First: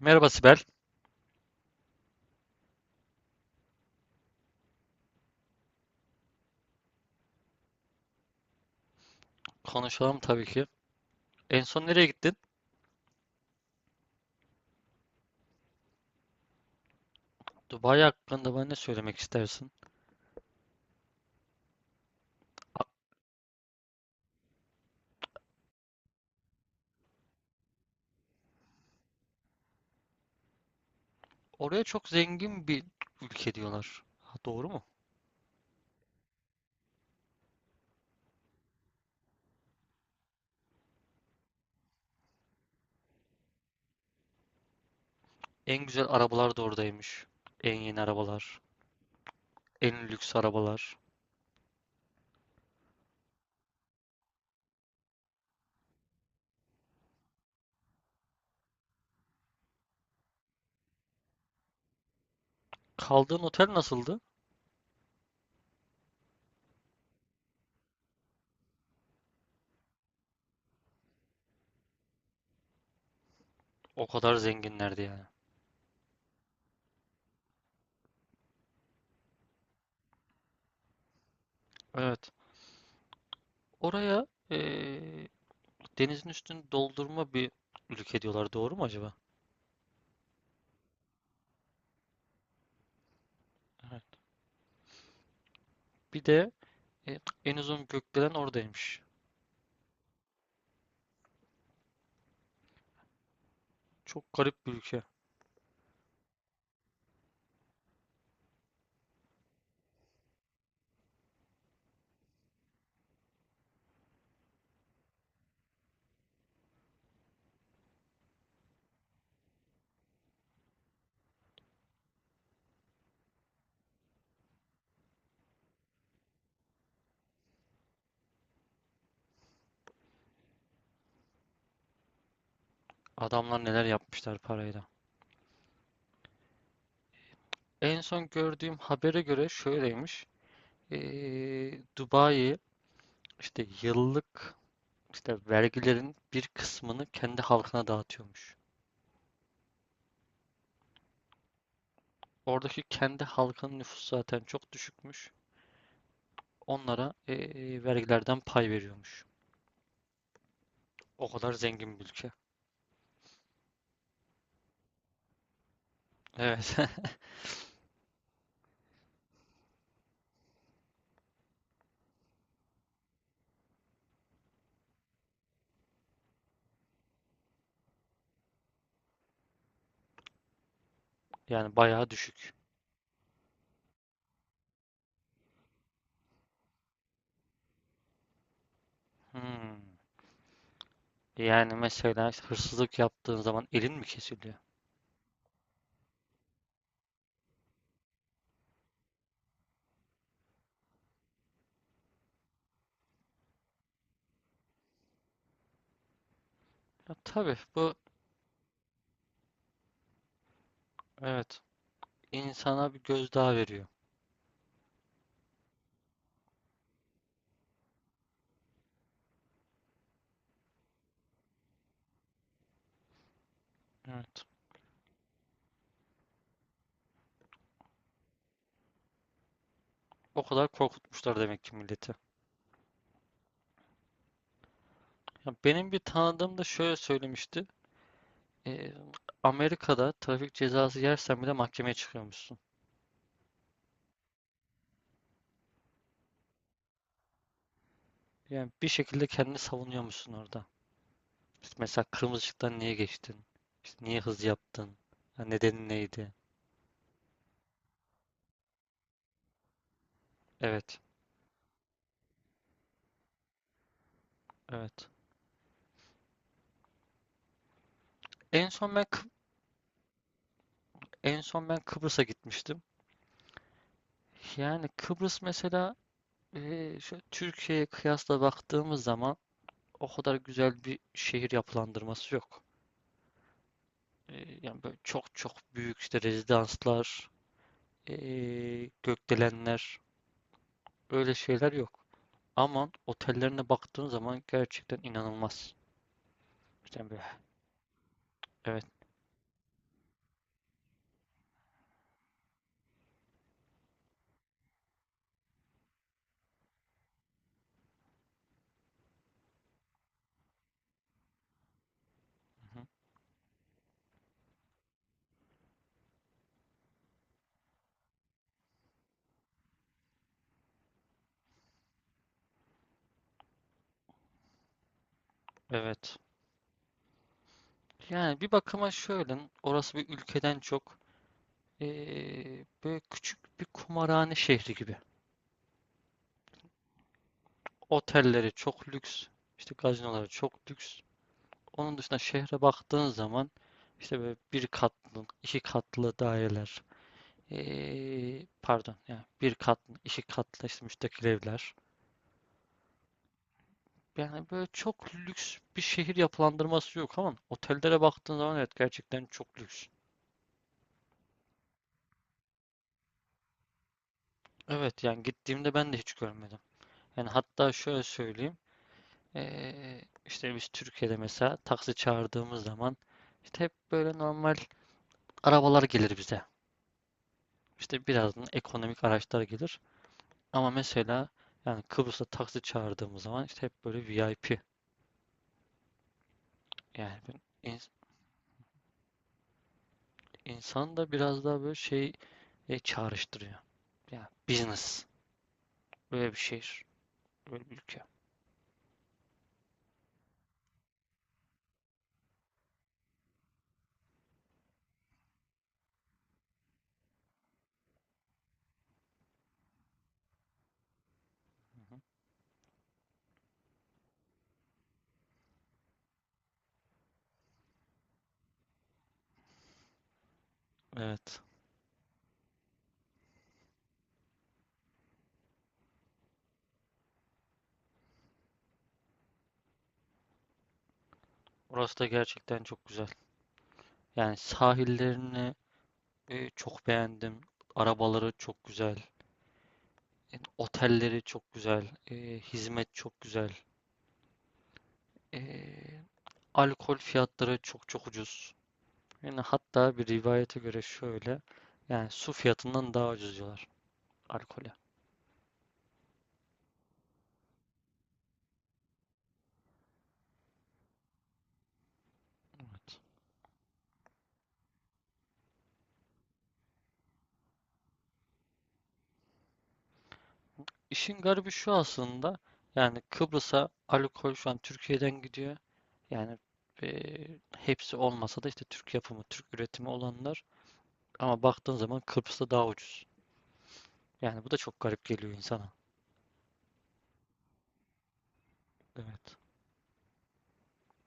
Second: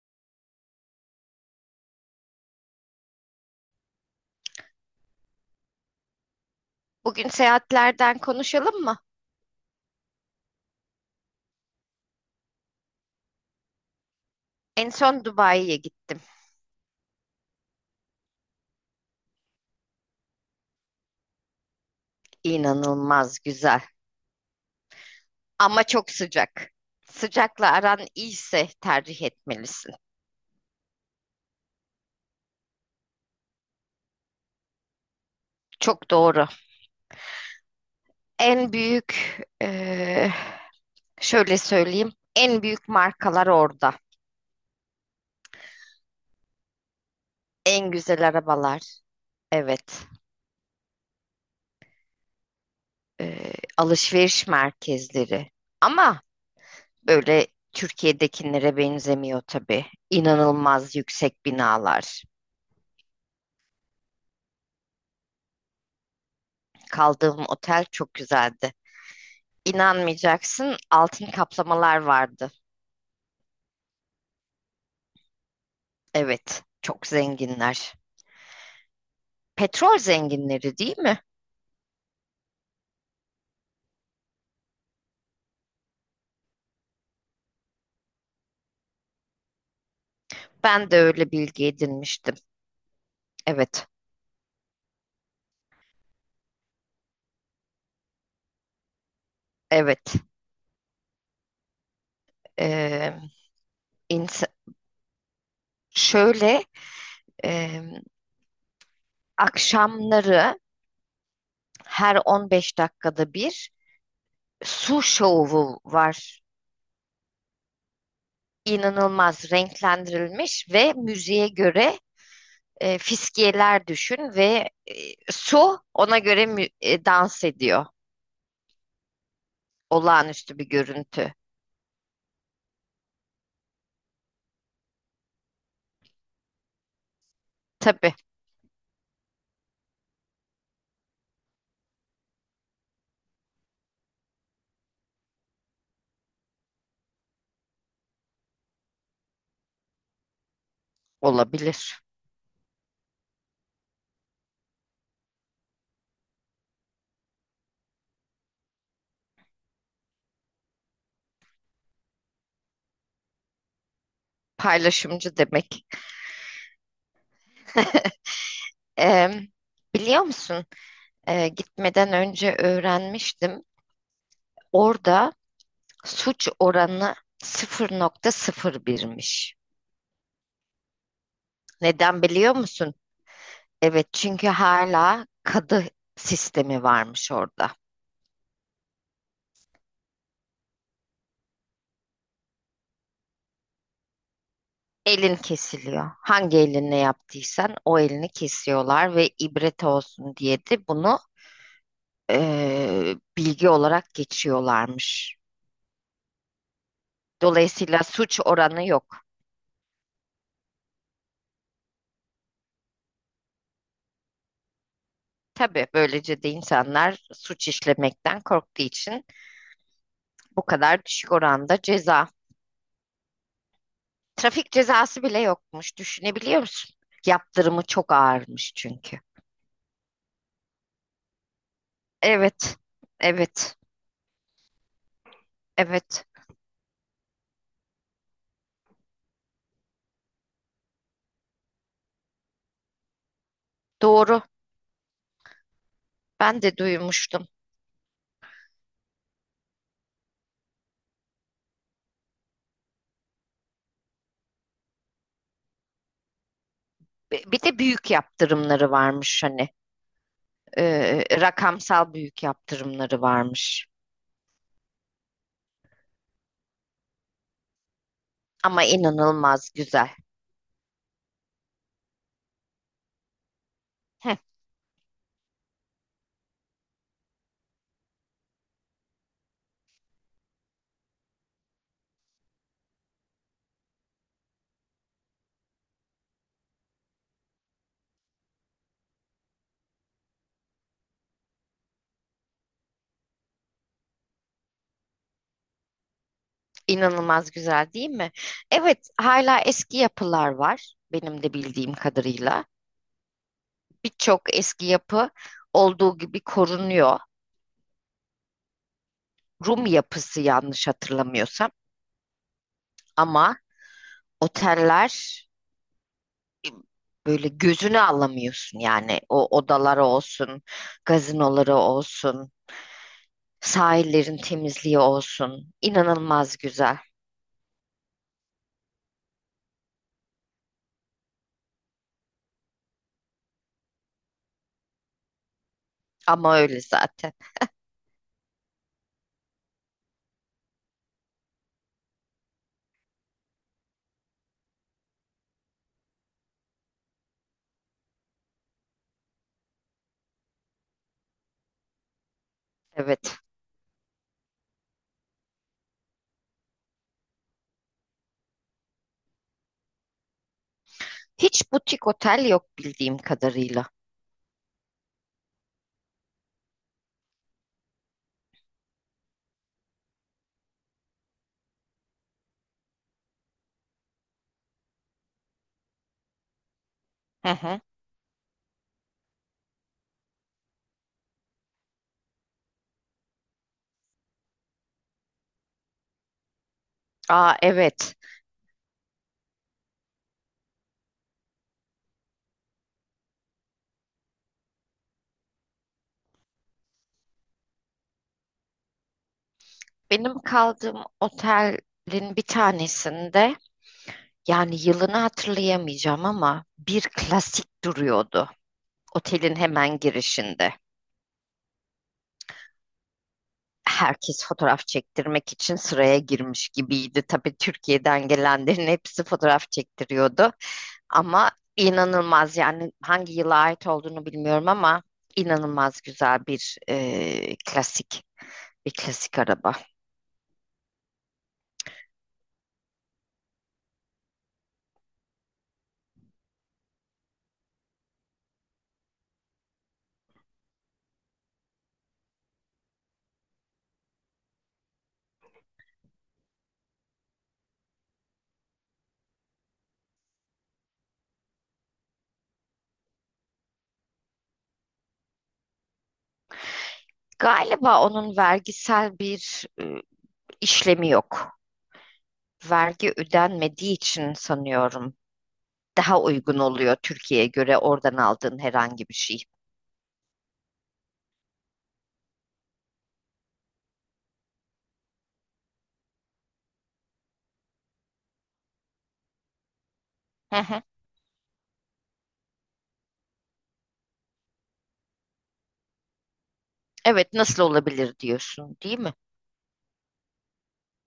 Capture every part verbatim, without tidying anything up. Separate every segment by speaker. Speaker 1: Merhaba Sibel.
Speaker 2: Bugün seyahatlerden konuşalım mı?
Speaker 1: Konuşalım tabii ki. En son nereye gittin?
Speaker 2: En son Dubai'ye gittim.
Speaker 1: Dubai hakkında bana ne söylemek istersin?
Speaker 2: İnanılmaz güzel ama çok sıcak. Sıcakla aran iyiyse tercih etmelisin.
Speaker 1: Oraya çok zengin bir ülke diyorlar. Ha, doğru mu?
Speaker 2: Çok doğru. En büyük, eee, Şöyle söyleyeyim, en büyük markalar orada.
Speaker 1: En güzel arabalar da oradaymış. En
Speaker 2: En
Speaker 1: yeni
Speaker 2: güzel
Speaker 1: arabalar.
Speaker 2: arabalar.
Speaker 1: En
Speaker 2: Evet,
Speaker 1: lüks arabalar.
Speaker 2: eee, alışveriş merkezleri. Ama böyle Türkiye'dekinlere benzemiyor tabii. İnanılmaz yüksek binalar.
Speaker 1: Kaldığın otel nasıldı?
Speaker 2: Kaldığım otel çok güzeldi. İnanmayacaksın, altın kaplamalar vardı.
Speaker 1: O kadar zenginlerdi yani.
Speaker 2: Evet, çok zenginler. Petrol zenginleri değil mi?
Speaker 1: Evet. Oraya eee, denizin üstünü doldurma bir ülke diyorlar. Doğru mu acaba?
Speaker 2: Ben de öyle bilgi edinmiştim. Evet,
Speaker 1: Evet. Bir de e, en uzun gökdelen oradaymış.
Speaker 2: evet. Ee,
Speaker 1: Çok
Speaker 2: ins-
Speaker 1: garip bir ülke.
Speaker 2: şöyle, e, Akşamları her on beş dakikada bir su şovu var. İnanılmaz renklendirilmiş ve müziğe göre e, fiskiyeler düşün ve e, su ona göre mü- e, dans ediyor. Olağanüstü bir görüntü.
Speaker 1: Adamlar neler yapmışlar parayla. En
Speaker 2: Tabii
Speaker 1: son gördüğüm habere göre şöyleymiş. Ee, Dubai işte yıllık işte vergilerin bir kısmını kendi halkına dağıtıyormuş.
Speaker 2: olabilir.
Speaker 1: Oradaki kendi halkının nüfusu zaten çok düşükmüş. Onlara ee, vergilerden pay veriyormuş. O kadar zengin bir ülke.
Speaker 2: Paylaşımcı demek.
Speaker 1: Evet.
Speaker 2: Ee, Biliyor musun? Ee, gitmeden önce öğrenmiştim. Orada suç oranı sıfır nokta sıfır birmiş.
Speaker 1: Yani bayağı
Speaker 2: Neden
Speaker 1: düşük.
Speaker 2: biliyor musun? Evet, çünkü hala kadı sistemi varmış orada.
Speaker 1: Hmm. Yani mesela işte hırsızlık yaptığın zaman elin mi kesiliyor?
Speaker 2: Elin kesiliyor. Hangi elinle yaptıysan o elini kesiyorlar ve ibret olsun diye de bunu eee, bilgi olarak geçiyorlarmış.
Speaker 1: Ya tabii bu,
Speaker 2: Dolayısıyla suç oranı yok.
Speaker 1: evet, insana bir gözdağı veriyor.
Speaker 2: Tabii böylece de insanlar suç işlemekten korktuğu için bu kadar düşük oranda ceza.
Speaker 1: Evet.
Speaker 2: Trafik cezası bile yokmuş. Düşünebiliyor musun? Yaptırımı çok ağırmış çünkü.
Speaker 1: O kadar korkutmuşlar demek ki milleti.
Speaker 2: Evet, evet,
Speaker 1: Ya benim bir
Speaker 2: evet.
Speaker 1: tanıdığım da şöyle söylemişti. Ee, Amerika'da trafik cezası yersen bile mahkemeye çıkıyormuşsun.
Speaker 2: Doğru. Ben de duymuştum.
Speaker 1: Yani bir şekilde kendini savunuyormuşsun orada. İşte mesela kırmızı ışıktan niye geçtin? İşte niye hız yaptın? Ya nedeni neydi?
Speaker 2: Bi- Bir de büyük yaptırımları varmış hani.
Speaker 1: Evet,
Speaker 2: Ee, rakamsal büyük yaptırımları varmış.
Speaker 1: evet. En
Speaker 2: Ama
Speaker 1: son ben Kıb-
Speaker 2: inanılmaz güzel.
Speaker 1: en son ben Kıbrıs'a gitmiştim.
Speaker 2: Heh,
Speaker 1: Yani Kıbrıs mesela ee, şöyle Türkiye'ye kıyasla baktığımız zaman o kadar güzel bir şehir yapılandırması yok. Ee, yani böyle çok çok büyük işte rezidanslar eee, gökdelenler öyle şeyler yok. Ama otellerine baktığın zaman gerçekten inanılmaz. İşte böyle,
Speaker 2: inanılmaz güzel değil mi?
Speaker 1: evet,
Speaker 2: Evet, hala eski yapılar var benim de bildiğim kadarıyla. Birçok eski yapı olduğu gibi korunuyor. Rum yapısı yanlış hatırlamıyorsam
Speaker 1: hı hı,
Speaker 2: ama oteller böyle gözünü alamıyorsun yani o odaları olsun, gazinoları olsun, sahillerin temizliği olsun.
Speaker 1: evet.
Speaker 2: İnanılmaz güzel
Speaker 1: Yani bir bakıma şöyle, orası bir ülkeden çok eee, böyle küçük bir kumarhane şehri gibi.
Speaker 2: ama öyle zaten.
Speaker 1: Otelleri çok lüks, işte gazinoları çok lüks. Onun dışında şehre baktığın zaman işte böyle bir katlı, iki katlı daireler, eee, pardon, yani bir katlı, iki katlı işte müstakil evler.
Speaker 2: Evet.
Speaker 1: Yani böyle çok lüks bir şehir yapılandırması yok ama otellere baktığın zaman, evet, gerçekten çok lüks.
Speaker 2: Hiç butik otel yok bildiğim kadarıyla.
Speaker 1: Evet, yani gittiğimde ben de hiç görmedim. Yani hatta şöyle söyleyeyim. Ee, işte biz Türkiye'de mesela taksi çağırdığımız zaman işte hep böyle normal arabalar gelir bize.
Speaker 2: Hı hı.
Speaker 1: İşte birazdan ekonomik araçlar gelir. Ama mesela yani Kıbrıs'ta taksi çağırdığımız zaman işte hep böyle V I P. Yani ben-
Speaker 2: Aa,
Speaker 1: ins-
Speaker 2: evet.
Speaker 1: insan da biraz daha böyle şey e, çağrıştırıyor. Yani business. Böyle bir şehir. Böyle bir ülke.
Speaker 2: Benim kaldığım otelin bir tanesinde yani yılını hatırlayamayacağım ama bir klasik duruyordu otelin hemen girişinde.
Speaker 1: Hı hı.
Speaker 2: Herkes fotoğraf çektirmek için sıraya girmiş gibiydi. Tabii Türkiye'den gelenlerin hepsi fotoğraf çektiriyordu.
Speaker 1: Evet.
Speaker 2: Ama inanılmaz yani hangi yıla ait olduğunu bilmiyorum ama inanılmaz güzel bir e, klasik bir klasik araba.
Speaker 1: Orası da gerçekten çok güzel. Yani sahillerini e, çok beğendim. Arabaları çok güzel. E, otelleri çok güzel. E, hizmet çok güzel. E, alkol fiyatları çok çok ucuz. Yani hatta bir rivayete göre şöyle. Yani su fiyatından daha ucuz diyorlar alkole.
Speaker 2: Galiba onun vergisel bir e, işlemi yok. Vergi ödenmediği için sanıyorum daha uygun oluyor Türkiye'ye göre oradan aldığın herhangi bir şey.
Speaker 1: İşin garibi şu aslında. Yani Kıbrıs'a alkol şu an Türkiye'den gidiyor. Yani eee, hepsi olmasa da işte Türk yapımı, Türk üretimi olanlar.
Speaker 2: Hı hı.
Speaker 1: Ama baktığın zaman Kıbrıs'ta daha ucuz. Yani bu da çok garip geliyor insana.
Speaker 2: Evet, nasıl olabilir diyorsun değil mi?
Speaker 1: Evet.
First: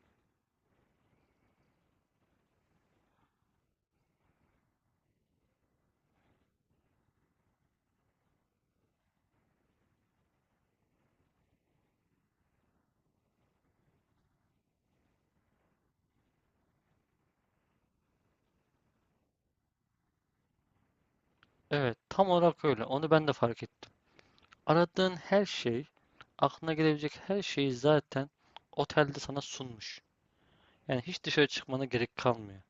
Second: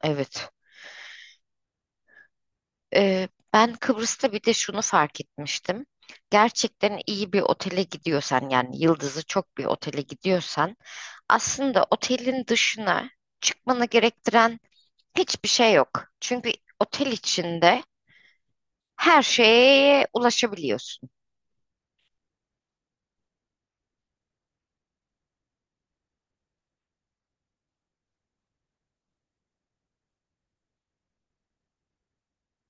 Speaker 2: Evet. Ee, ben Kıbrıs'ta bir de şunu fark etmiştim. Gerçekten iyi bir otele gidiyorsan yani yıldızı çok bir otele gidiyorsan aslında otelin dışına çıkmanı gerektiren hiçbir şey yok. Çünkü otel içinde her şeye ulaşabiliyorsun.
Speaker 1: Evet, tam olarak öyle. Onu ben de fark ettim. Aradığın her şey, aklına gelebilecek her şeyi zaten otelde sana sunmuş. Yani hiç dışarı çıkmana gerek kalmıyor.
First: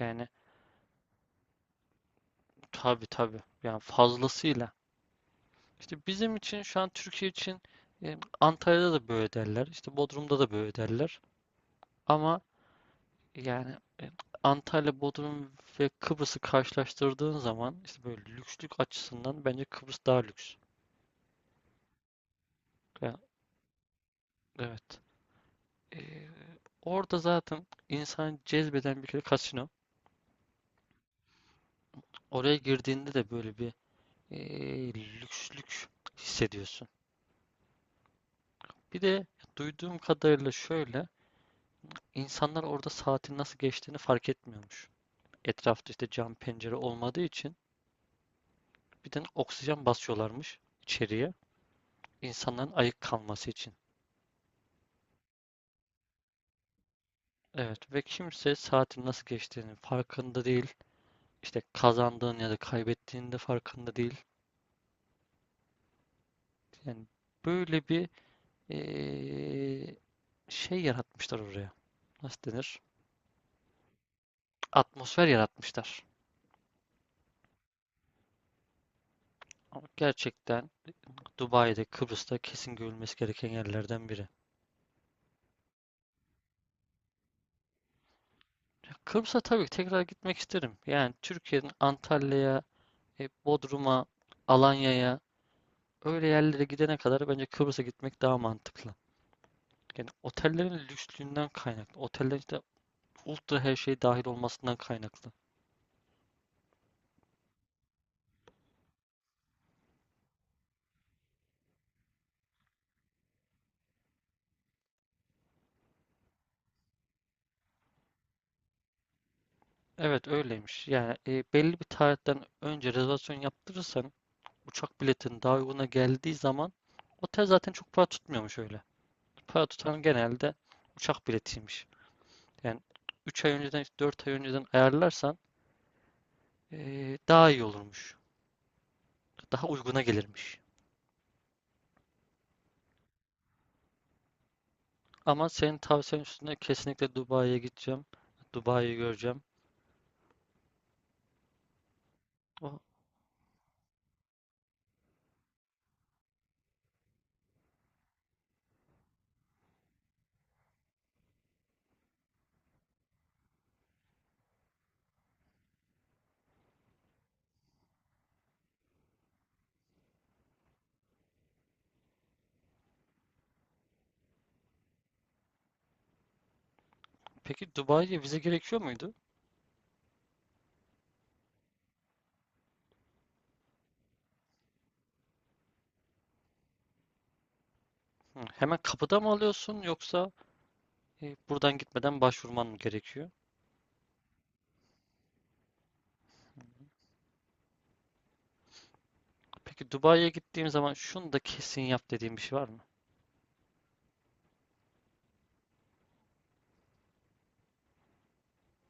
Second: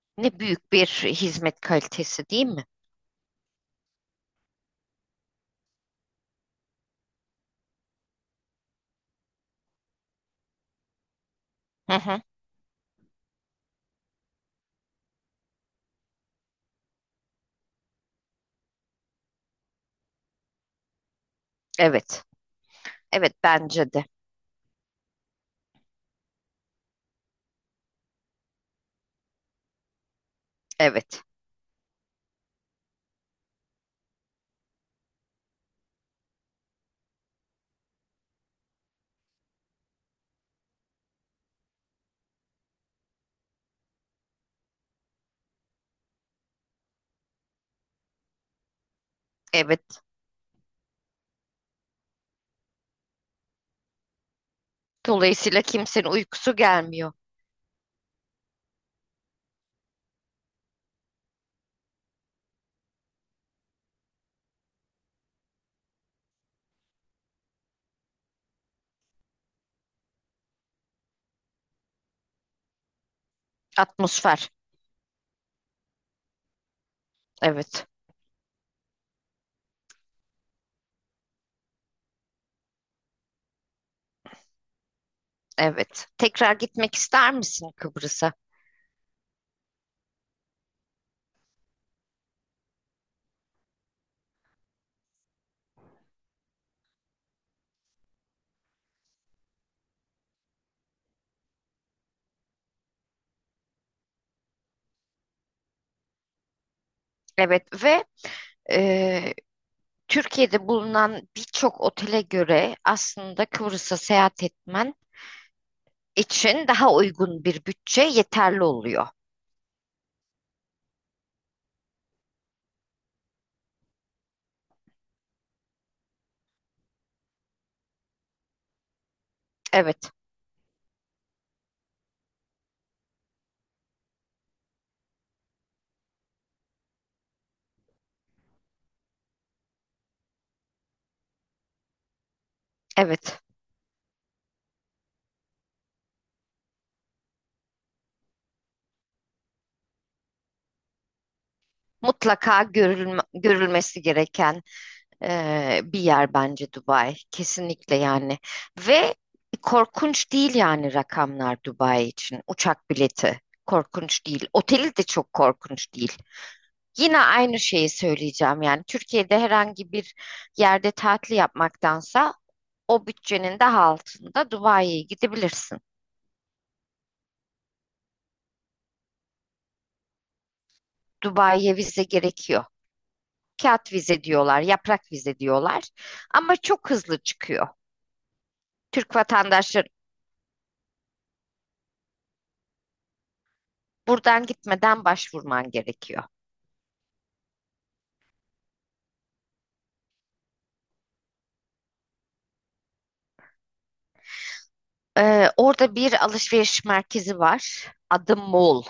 Speaker 1: Yani,
Speaker 2: Ne büyük bir hizmet kalitesi değil mi?
Speaker 1: tabii tabii. Yani fazlasıyla. İşte bizim için şu an Türkiye için e, Antalya'da da böyle derler. İşte Bodrum'da da böyle derler.
Speaker 2: Hı hı.
Speaker 1: Ama yani e, Antalya, Bodrum ve Kıbrıs'ı karşılaştırdığın zaman işte böyle lükslük açısından bence Kıbrıs daha lüks.
Speaker 2: Evet.
Speaker 1: Yani,
Speaker 2: Evet, bence de.
Speaker 1: evet. E, orada zaten insan cezbeden bir kere kasino.
Speaker 2: Evet.
Speaker 1: Oraya girdiğinde de böyle bir e, lükslük hissediyorsun. Bir de duyduğum kadarıyla şöyle insanlar orada saatin nasıl geçtiğini fark etmiyormuş. Etrafta işte cam pencere olmadığı için bir de oksijen
Speaker 2: Evet.
Speaker 1: basıyorlarmış içeriye insanların ayık kalması için.
Speaker 2: Dolayısıyla kimsenin uykusu gelmiyor.
Speaker 1: Evet ve kimse saatin nasıl geçtiğinin farkında değil. İşte kazandığın ya da kaybettiğinin de farkında değil. Yani böyle bir eee, şey yaratmışlar oraya. Nasıl denir?
Speaker 2: Atmosfer.
Speaker 1: Atmosfer yaratmışlar.
Speaker 2: Evet.
Speaker 1: Ama gerçekten Dubai'de, Kıbrıs'ta kesin görülmesi gereken yerlerden biri.
Speaker 2: Evet. Tekrar gitmek ister misin Kıbrıs'a?
Speaker 1: Ya Kıbrıs'a tabii ki tekrar gitmek isterim. Yani Türkiye'nin Antalya'ya, E, Bodrum'a, Alanya'ya öyle yerlere gidene kadar bence Kıbrıs'a gitmek daha mantıklı. Yani otellerin lükslüğünden kaynaklı. Otellerin işte ultra her şey dahil olmasından kaynaklı.
Speaker 2: Evet ve e, Türkiye'de bulunan birçok otele göre aslında Kıbrıs'a seyahat etmen için daha uygun bir bütçe yeterli oluyor.
Speaker 1: Evet, öyleymiş. Yani e, belli bir tarihten önce rezervasyon yaptırırsan uçak biletin daha uyguna geldiği zaman otel zaten çok para tutmuyormuş öyle. Para tutan
Speaker 2: Evet,
Speaker 1: genelde uçak biletiymiş. Yani üç ay önceden dört ay önceden ayarlarsan e, daha iyi olurmuş. Daha uyguna gelirmiş.
Speaker 2: evet.
Speaker 1: Ama senin tavsiyen üstüne kesinlikle Dubai'ye gideceğim. Dubai'yi göreceğim.
Speaker 2: Mutlaka
Speaker 1: O-
Speaker 2: görülme- görülmesi gereken e, bir yer bence Dubai. Kesinlikle yani. Ve korkunç değil yani rakamlar Dubai için. Uçak bileti korkunç değil. Oteli de çok korkunç değil. Yine aynı şeyi söyleyeceğim yani Türkiye'de herhangi bir yerde tatil yapmaktansa o bütçenin daha altında Dubai'ye gidebilirsin.
Speaker 1: Peki Dubai'ye vize gerekiyor muydu?
Speaker 2: Dubai'ye vize gerekiyor. Kağıt vize diyorlar, yaprak vize diyorlar ama çok hızlı çıkıyor.
Speaker 1: Hı, hemen
Speaker 2: Türk
Speaker 1: kapıda mı alıyorsun
Speaker 2: vatandaşları
Speaker 1: yoksa e, buradan gitmeden başvurman mı gerekiyor?
Speaker 2: buradan gitmeden başvurman gerekiyor.
Speaker 1: Peki Dubai'ye gittiğim zaman şunu da kesin yap dediğim bir şey var mı?
Speaker 2: Ee, orada bir alışveriş merkezi var adı Mall.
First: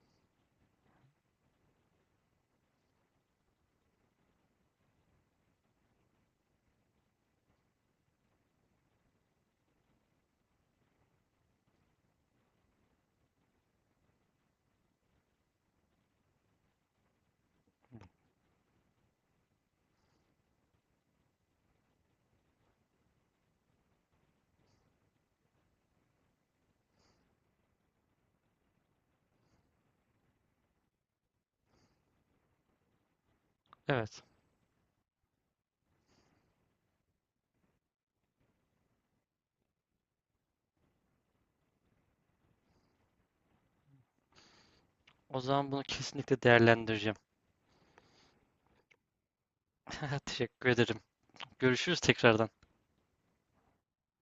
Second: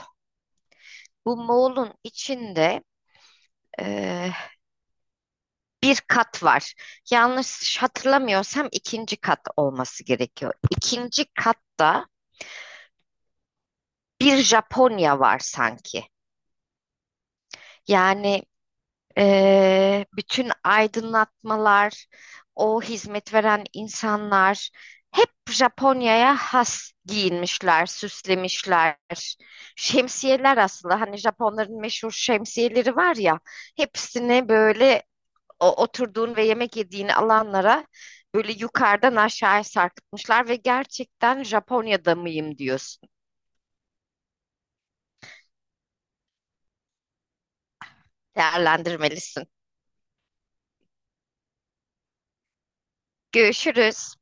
Speaker 2: Bu Mall'un içinde e, bir kat var. Yanlış hatırlamıyorsam ikinci kat olması gerekiyor. İkinci katta bir Japonya var sanki. Yani eee, bütün aydınlatmalar, o hizmet veren insanlar hep Japonya'ya has giyinmişler, süslemişler. Şemsiyeler aslında hani Japonların meşhur şemsiyeleri var ya,
Speaker 1: Evet.
Speaker 2: hepsini böyle o, oturduğun ve yemek yediğin alanlara böyle yukarıdan aşağıya sarkıtmışlar ve gerçekten Japonya'da mıyım diyorsun.
Speaker 1: O zaman bunu kesinlikle değerlendireceğim.
Speaker 2: Değerlendirmelisin.
Speaker 1: Teşekkür ederim. Görüşürüz tekrardan.
Speaker 2: Görüşürüz.